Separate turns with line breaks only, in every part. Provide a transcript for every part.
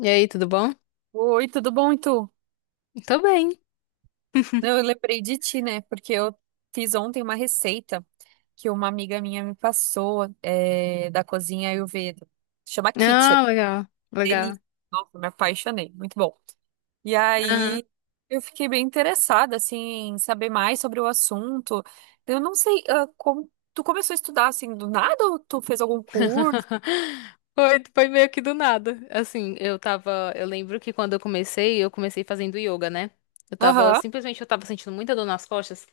E aí, tudo bom?
Oi, tudo bom, e tu?
Tô bem.
Não, eu lembrei de ti, né? Porque eu fiz ontem uma receita que uma amiga minha me passou, é, da cozinha Ayurveda. Chama Kitchen.
Ah, legal, legal.
Delícia. Nossa, me apaixonei. Muito bom. E
Aham.
aí eu fiquei bem interessada, assim, em saber mais sobre o assunto. Eu não sei, ah, Tu começou a estudar, assim, do nada ou tu fez algum curso?
Foi meio que do nada. Assim, eu tava. Eu lembro que quando eu comecei fazendo yoga, né? Eu tava,
Aham.
simplesmente eu tava sentindo muita dor nas costas.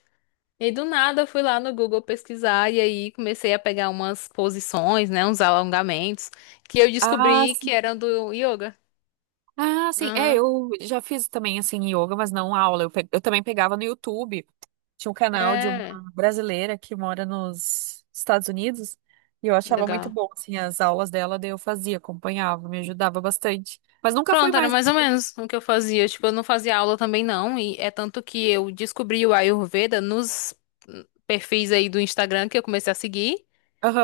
E aí, do nada eu fui lá no Google pesquisar e aí comecei a pegar umas posições, né? Uns alongamentos que eu
Ah,
descobri que
sim.
eram do yoga.
Ah, sim. É,
Aham.
eu já fiz também, assim, yoga, mas não aula. Eu também pegava no YouTube. Tinha um canal de uma
É,
brasileira que mora nos Estados Unidos e eu achava muito
legal.
bom, assim, as aulas dela, daí eu fazia, acompanhava, me ajudava bastante. Mas nunca fui
Pronto, era
mais.
mais ou menos o que eu fazia. Tipo, eu não fazia aula também não, e é tanto que eu descobri o Ayurveda nos perfis aí do Instagram que eu comecei a seguir,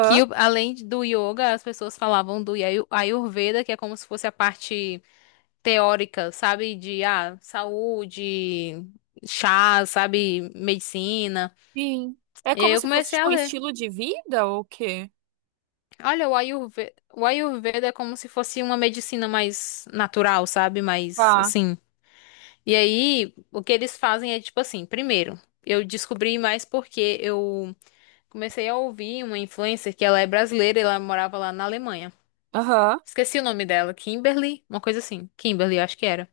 além do yoga, as pessoas falavam do Ayurveda, que é como se fosse a parte teórica, sabe, de saúde, chá, sabe, medicina.
sim. É
E aí
como
eu
se fosse,
comecei a
tipo, um
ler.
estilo de vida ou o quê?
Olha, o Ayurveda é como se fosse uma medicina mais natural, sabe? Mais
Tá.
assim. E aí, o que eles fazem é tipo assim, primeiro, eu descobri mais porque eu comecei a ouvir uma influencer que ela é brasileira e ela morava lá na Alemanha.
Aham,
Esqueci o nome dela, Kimberly, uma coisa assim, Kimberly, eu acho que era.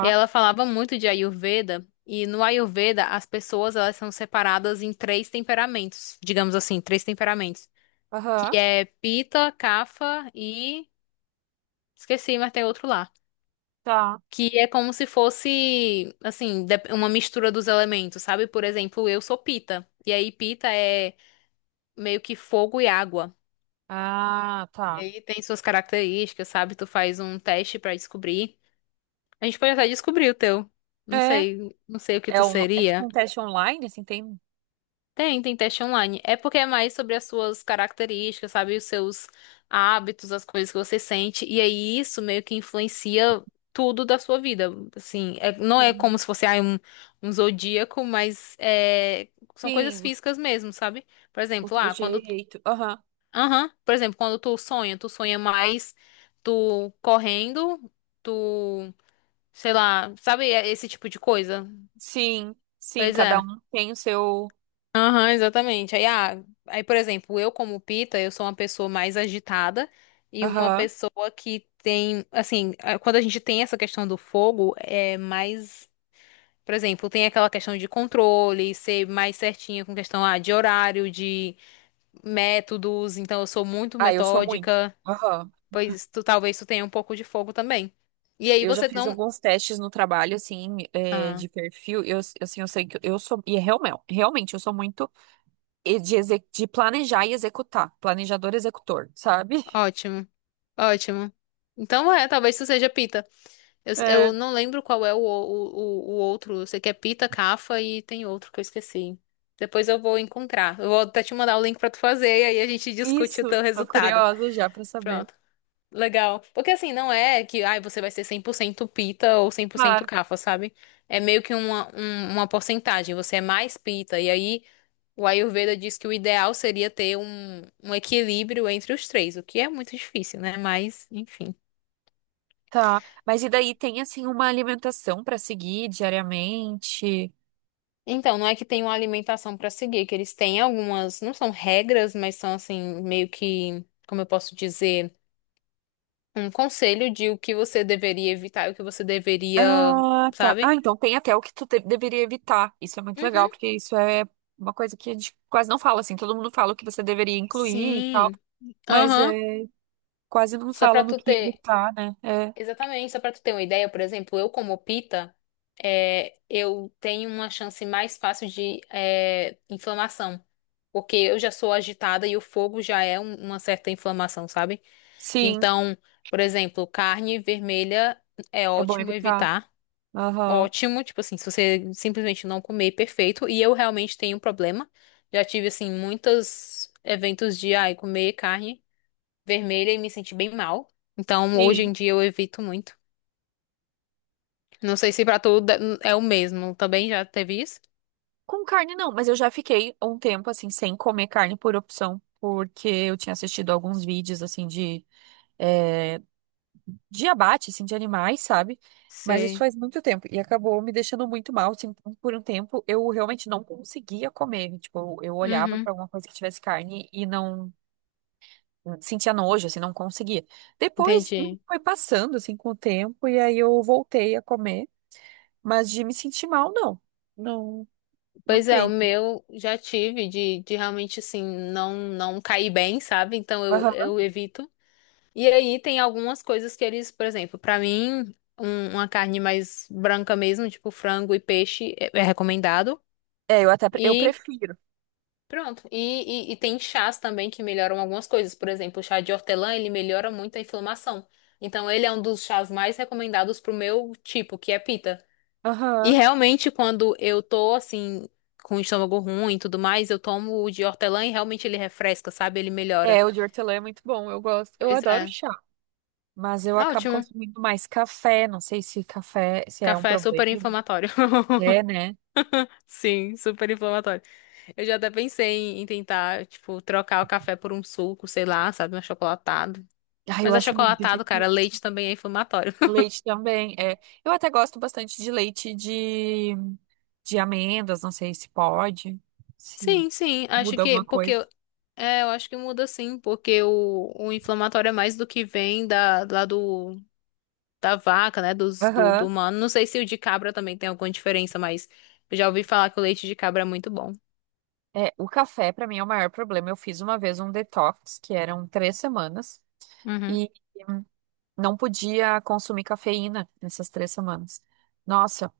E ela falava muito de Ayurveda, e no Ayurveda as pessoas elas são separadas em três temperamentos, digamos assim, três temperamentos,
Aham,
que é pita, Kapha e esqueci, mas tem outro lá.
tá.
Que é como se fosse, assim, uma mistura dos elementos, sabe? Por exemplo, eu sou pita. E aí, pita é meio que fogo e água.
Ah,
E
tá.
aí tem suas características, sabe? Tu faz um teste pra descobrir. A gente pode até descobrir o teu. Não
É.
sei, não sei o que
É,
tu
um, é tipo
seria.
um teste online, assim, tem.
Tem teste online. É porque é mais sobre as suas características, sabe? Os seus hábitos, as coisas que você sente. E aí isso meio que influencia tudo da sua vida. Assim, não é
Entendi.
como se fosse um zodíaco, mas é, são coisas
Sim,
físicas mesmo, sabe? Por
o
exemplo,
teu jeito. Aham.
Aham. Por exemplo, quando tu sonha mais tu correndo, tu. Sei lá, sabe é esse tipo de coisa?
Sim, sim,
Pois
cada
é.
um tem o seu.
Aham, exatamente. Aí, por exemplo, eu como Pita, eu sou uma pessoa mais agitada e uma
Aham.
pessoa que tem, assim, quando a gente tem essa questão do fogo, é mais, por exemplo, tem aquela questão de controle, ser mais certinha com questão, de horário, de métodos, então eu sou muito
Ah, eu sou muito.
metódica,
Aham.
talvez tu tenha um pouco de fogo também. E aí
Eu já
você
fiz
não.
alguns testes no trabalho, assim, é,
Ah,
de perfil. Eu, assim, eu sei que eu sou. E é realmente, realmente, eu sou muito e de planejar e executar. Planejador, executor, sabe?
ótimo, ótimo. Então é, talvez tu seja Pita. Eu
É,
não lembro qual é o outro. Eu sei que é Pita, Cafa e tem outro que eu esqueci. Depois eu vou encontrar. Eu vou até te mandar o link pra tu fazer e aí a gente discute o
isso.
teu
Tô
resultado.
curiosa já pra saber.
Pronto. Legal. Porque assim, não é que ai, você vai ser 100% Pita ou 100%
Claro.
Cafa, sabe? É meio que uma porcentagem. Você é mais Pita. E aí o Ayurveda diz que o ideal seria ter um equilíbrio entre os três, o que é muito difícil, né? Mas, enfim.
Tá. Mas e daí tem, assim, uma alimentação pra seguir diariamente?
Então, não é que tem uma alimentação para seguir, que eles têm algumas, não são regras, mas são assim, meio que, como eu posso dizer, um conselho de o que você deveria evitar e o que você deveria,
Ah, tá. Ah,
sabe?
então tem até o que tu deveria evitar. Isso é muito
Uhum.
legal, porque isso é uma coisa que a gente quase não fala, assim, todo mundo fala o que você deveria incluir e tal.
Sim.
Mas
Aham.
é, quase não
Só
fala
pra
no
tu
que
ter,
evitar, né? É,
exatamente, só pra tu ter uma ideia, por exemplo, eu como pita, é, eu tenho uma chance mais fácil de é, inflamação, porque eu já sou agitada e o fogo já é uma certa inflamação, sabe?
sim,
Então, por exemplo, carne vermelha é
é bom
ótimo
evitar.
evitar.
Aham,
Ótimo, tipo assim, se você simplesmente não comer, perfeito. E eu realmente tenho um problema. Já tive, assim, muitos eventos de, ai, comer carne vermelha e me senti bem mal. Então, hoje em
sim.
dia eu evito muito. Não sei se pra tu é o mesmo. Também já teve isso?
Com carne não, mas eu já fiquei um tempo assim sem comer carne por opção, porque eu tinha assistido alguns vídeos assim de é, de abate assim de animais, sabe? Mas isso
Sei.
faz muito tempo e acabou me deixando muito mal, assim, então, por um tempo eu realmente não conseguia comer, tipo, eu olhava
Uhum,
para alguma coisa que tivesse carne e não sentia nojo, assim, não conseguia. Depois
entendi.
foi passando, assim, com o tempo, e aí eu voltei a comer, mas de me sentir mal, não. Não, não
Pois é, o
tem.
meu já tive de realmente, assim, não cair bem, sabe? Então, eu,
Aham.
eu evito. E aí tem algumas coisas que eles, por exemplo, pra mim, uma carne mais branca mesmo, tipo frango e peixe, é recomendado.
É, eu até, pre- eu
E
prefiro.
pronto. E tem chás também que melhoram algumas coisas. Por exemplo, o chá de hortelã, ele melhora muito a inflamação. Então, ele é um dos chás mais recomendados pro meu tipo, que é pita. E
Aham.
realmente, quando eu tô assim, com o estômago ruim e tudo mais, eu tomo o de hortelã e realmente ele refresca, sabe? Ele melhora.
É, o de hortelã é muito bom, eu gosto. Eu
Pois
adoro
é.
chá, mas eu acabo
Ótimo.
consumindo mais café, não sei se café, se é um
Café é super
problema.
inflamatório.
É, né?
Sim, super inflamatório. Eu já até pensei em tentar, tipo, trocar o café por um suco, sei lá, sabe, um achocolatado.
Ah, eu
Mas
acho muito
achocolatado, cara,
difícil.
leite também é inflamatório.
Leite também, é. Eu até gosto bastante de leite de amêndoas, não sei se pode. Sim,
Sim, sim, acho
muda
que,
alguma
porque,
coisa.
é, eu acho que muda sim, porque o inflamatório é mais do que vem da, lá do, da vaca, né, do
Aham.
humano. Não sei se o de cabra também tem alguma diferença, mas eu já ouvi falar que o leite de cabra é muito bom.
É, o café pra mim é o maior problema. Eu fiz uma vez um detox, que eram 3 semanas,
Uhum.
e não podia consumir cafeína nessas 3 semanas. Nossa,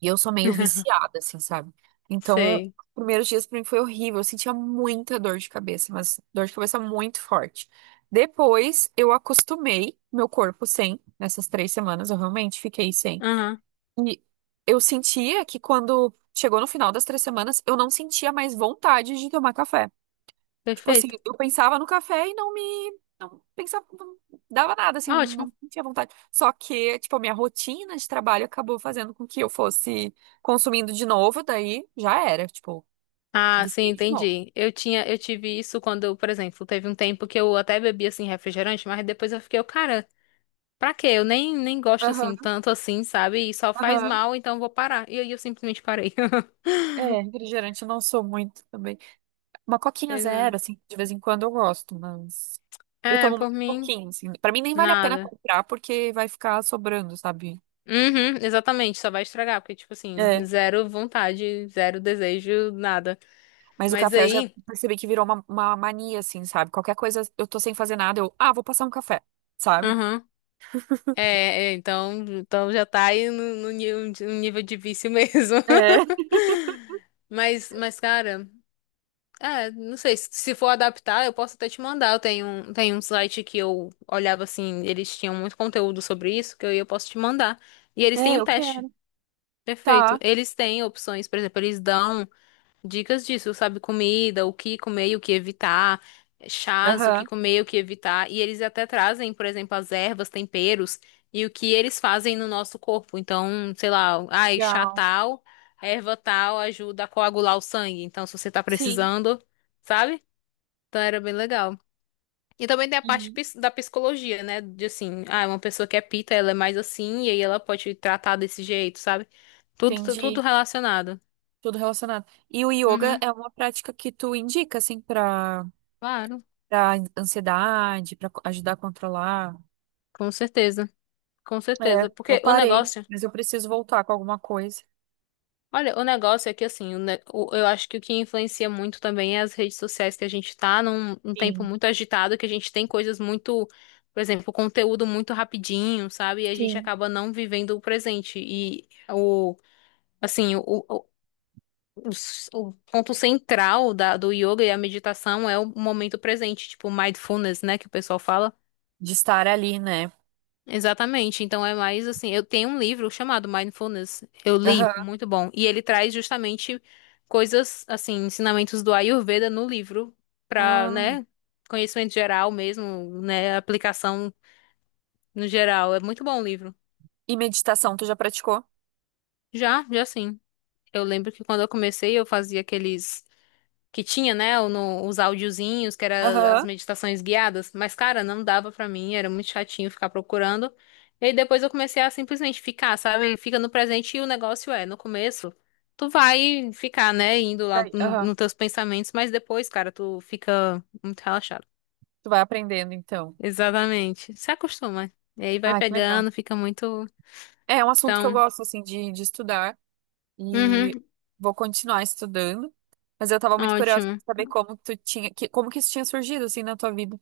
e eu sou meio viciada, assim, sabe? Então, os
Sei.
primeiros dias pra mim foi horrível. Eu sentia muita dor de cabeça, mas dor de cabeça muito forte. Depois, eu acostumei meu corpo sem, nessas 3 semanas, eu realmente fiquei sem.
Aham,
E eu sentia que quando chegou no final das 3 semanas, eu não sentia mais vontade de tomar café. Tipo assim,
perfeito.
eu pensava no café e não me. Não pensava, não dava nada, assim, eu
Ótimo.
não tinha vontade. Só que, tipo, a minha rotina de trabalho acabou fazendo com que eu fosse consumindo de novo, daí já era, tipo,
Ah, sim,
viciei de novo.
entendi. Eu tive isso quando, por exemplo, teve um tempo que eu até bebi assim refrigerante, mas depois eu fiquei, cara, pra quê? Eu nem gosto assim
Aham,
tanto assim, sabe? E só faz
aham.
mal, então eu vou parar. E aí eu simplesmente parei.
É, refrigerante eu não sou muito também. Uma coquinha
Pois
zero, assim, de vez em quando eu gosto, mas eu
É,
tomo
por
muito
mim,
pouquinho, assim. Pra mim nem vale a pena
nada.
comprar porque vai ficar sobrando, sabe?
Uhum, exatamente, só vai estragar, porque tipo assim,
É,
zero vontade, zero desejo, nada.
mas o
Mas
café eu já
aí,
percebi que virou uma mania, assim, sabe? Qualquer coisa, eu tô sem fazer nada, eu, ah, vou passar um café, sabe?
É, então já tá aí no nível de vício mesmo.
É,
Mas, cara, é, não sei, se for adaptar, eu posso até te mandar. Tenho um site que eu olhava assim, eles tinham muito conteúdo sobre isso, que eu posso te mandar. E eles têm um
eu
teste.
quero.
Perfeito.
Tá.
Eles têm opções, por exemplo, eles dão dicas disso, sabe? Comida, o que comer e o que evitar, chás, o que
Aham.
comer e o que evitar. E eles até trazem, por exemplo, as ervas, temperos e o que eles fazem no nosso corpo. Então, sei lá, ai, chá
Legal.
tal, erva tal ajuda a coagular o sangue. Então, se você tá
Sim.
precisando, sabe? Então, era bem legal. E também tem a parte
Uhum.
da psicologia, né? De assim, uma pessoa que é pita, ela é mais assim, e aí ela pode tratar desse jeito, sabe? Tudo, tudo
Entendi.
relacionado.
Tudo relacionado. E o yoga
Uhum,
é uma prática que tu indica, assim, pra,
claro,
pra ansiedade, pra ajudar a controlar.
com certeza. Com
É,
certeza,
eu
porque o
parei,
negócio,
mas eu preciso voltar com alguma coisa.
olha, o negócio é que assim, eu acho que o que influencia muito também é as redes sociais que a gente tá num tempo
Sim,
muito agitado, que a gente tem coisas muito, por exemplo, conteúdo muito rapidinho, sabe? E a gente
sim.
acaba não vivendo o presente. E o, assim, o, o s- o ponto central do yoga e a meditação é o momento presente, tipo mindfulness, né, que o pessoal fala.
De estar ali, né?
Exatamente. Então é mais assim, eu tenho um livro chamado Mindfulness. Eu li,
Aham.
muito bom. E ele traz justamente coisas assim, ensinamentos do Ayurveda no livro para,
Ah,
né, conhecimento geral mesmo, né, aplicação no geral. É muito bom o livro.
e meditação, tu já praticou?
Já, já sim. Eu lembro que quando eu comecei, eu fazia aqueles que tinha, né, os áudiozinhos, que era as
Aham.
meditações guiadas, mas cara, não dava pra mim, era muito chatinho ficar procurando. E aí depois eu comecei a simplesmente ficar, sabe? Fica no presente e o negócio é, no começo tu vai ficar, né, indo lá
Vai- Aham.
nos teus pensamentos, mas depois, cara, tu fica muito relaxado.
Tu vai aprendendo, então.
Exatamente. Se acostuma. E aí vai
Ah, que legal.
pegando, fica muito.
É um assunto que eu
Então,
gosto, assim, de, estudar
uhum,
e vou continuar estudando. Mas eu tava muito curiosa
ótimo.
pra saber como que isso tinha surgido, assim, na tua vida.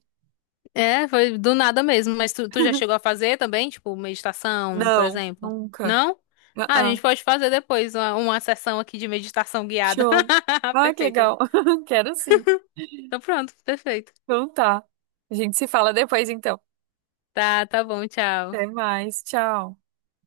É, foi do nada mesmo, mas tu já chegou a fazer também, tipo, meditação, por
Não,
exemplo?
nunca.
Não? Ah, a
Ah,
gente pode fazer depois uma sessão aqui de meditação guiada.
Show. Ah, que
Perfeito.
legal. Quero sim.
Então pronto, perfeito.
Então tá. A gente se fala depois, então.
Tá, tá bom, tchau.
Até mais, tchau.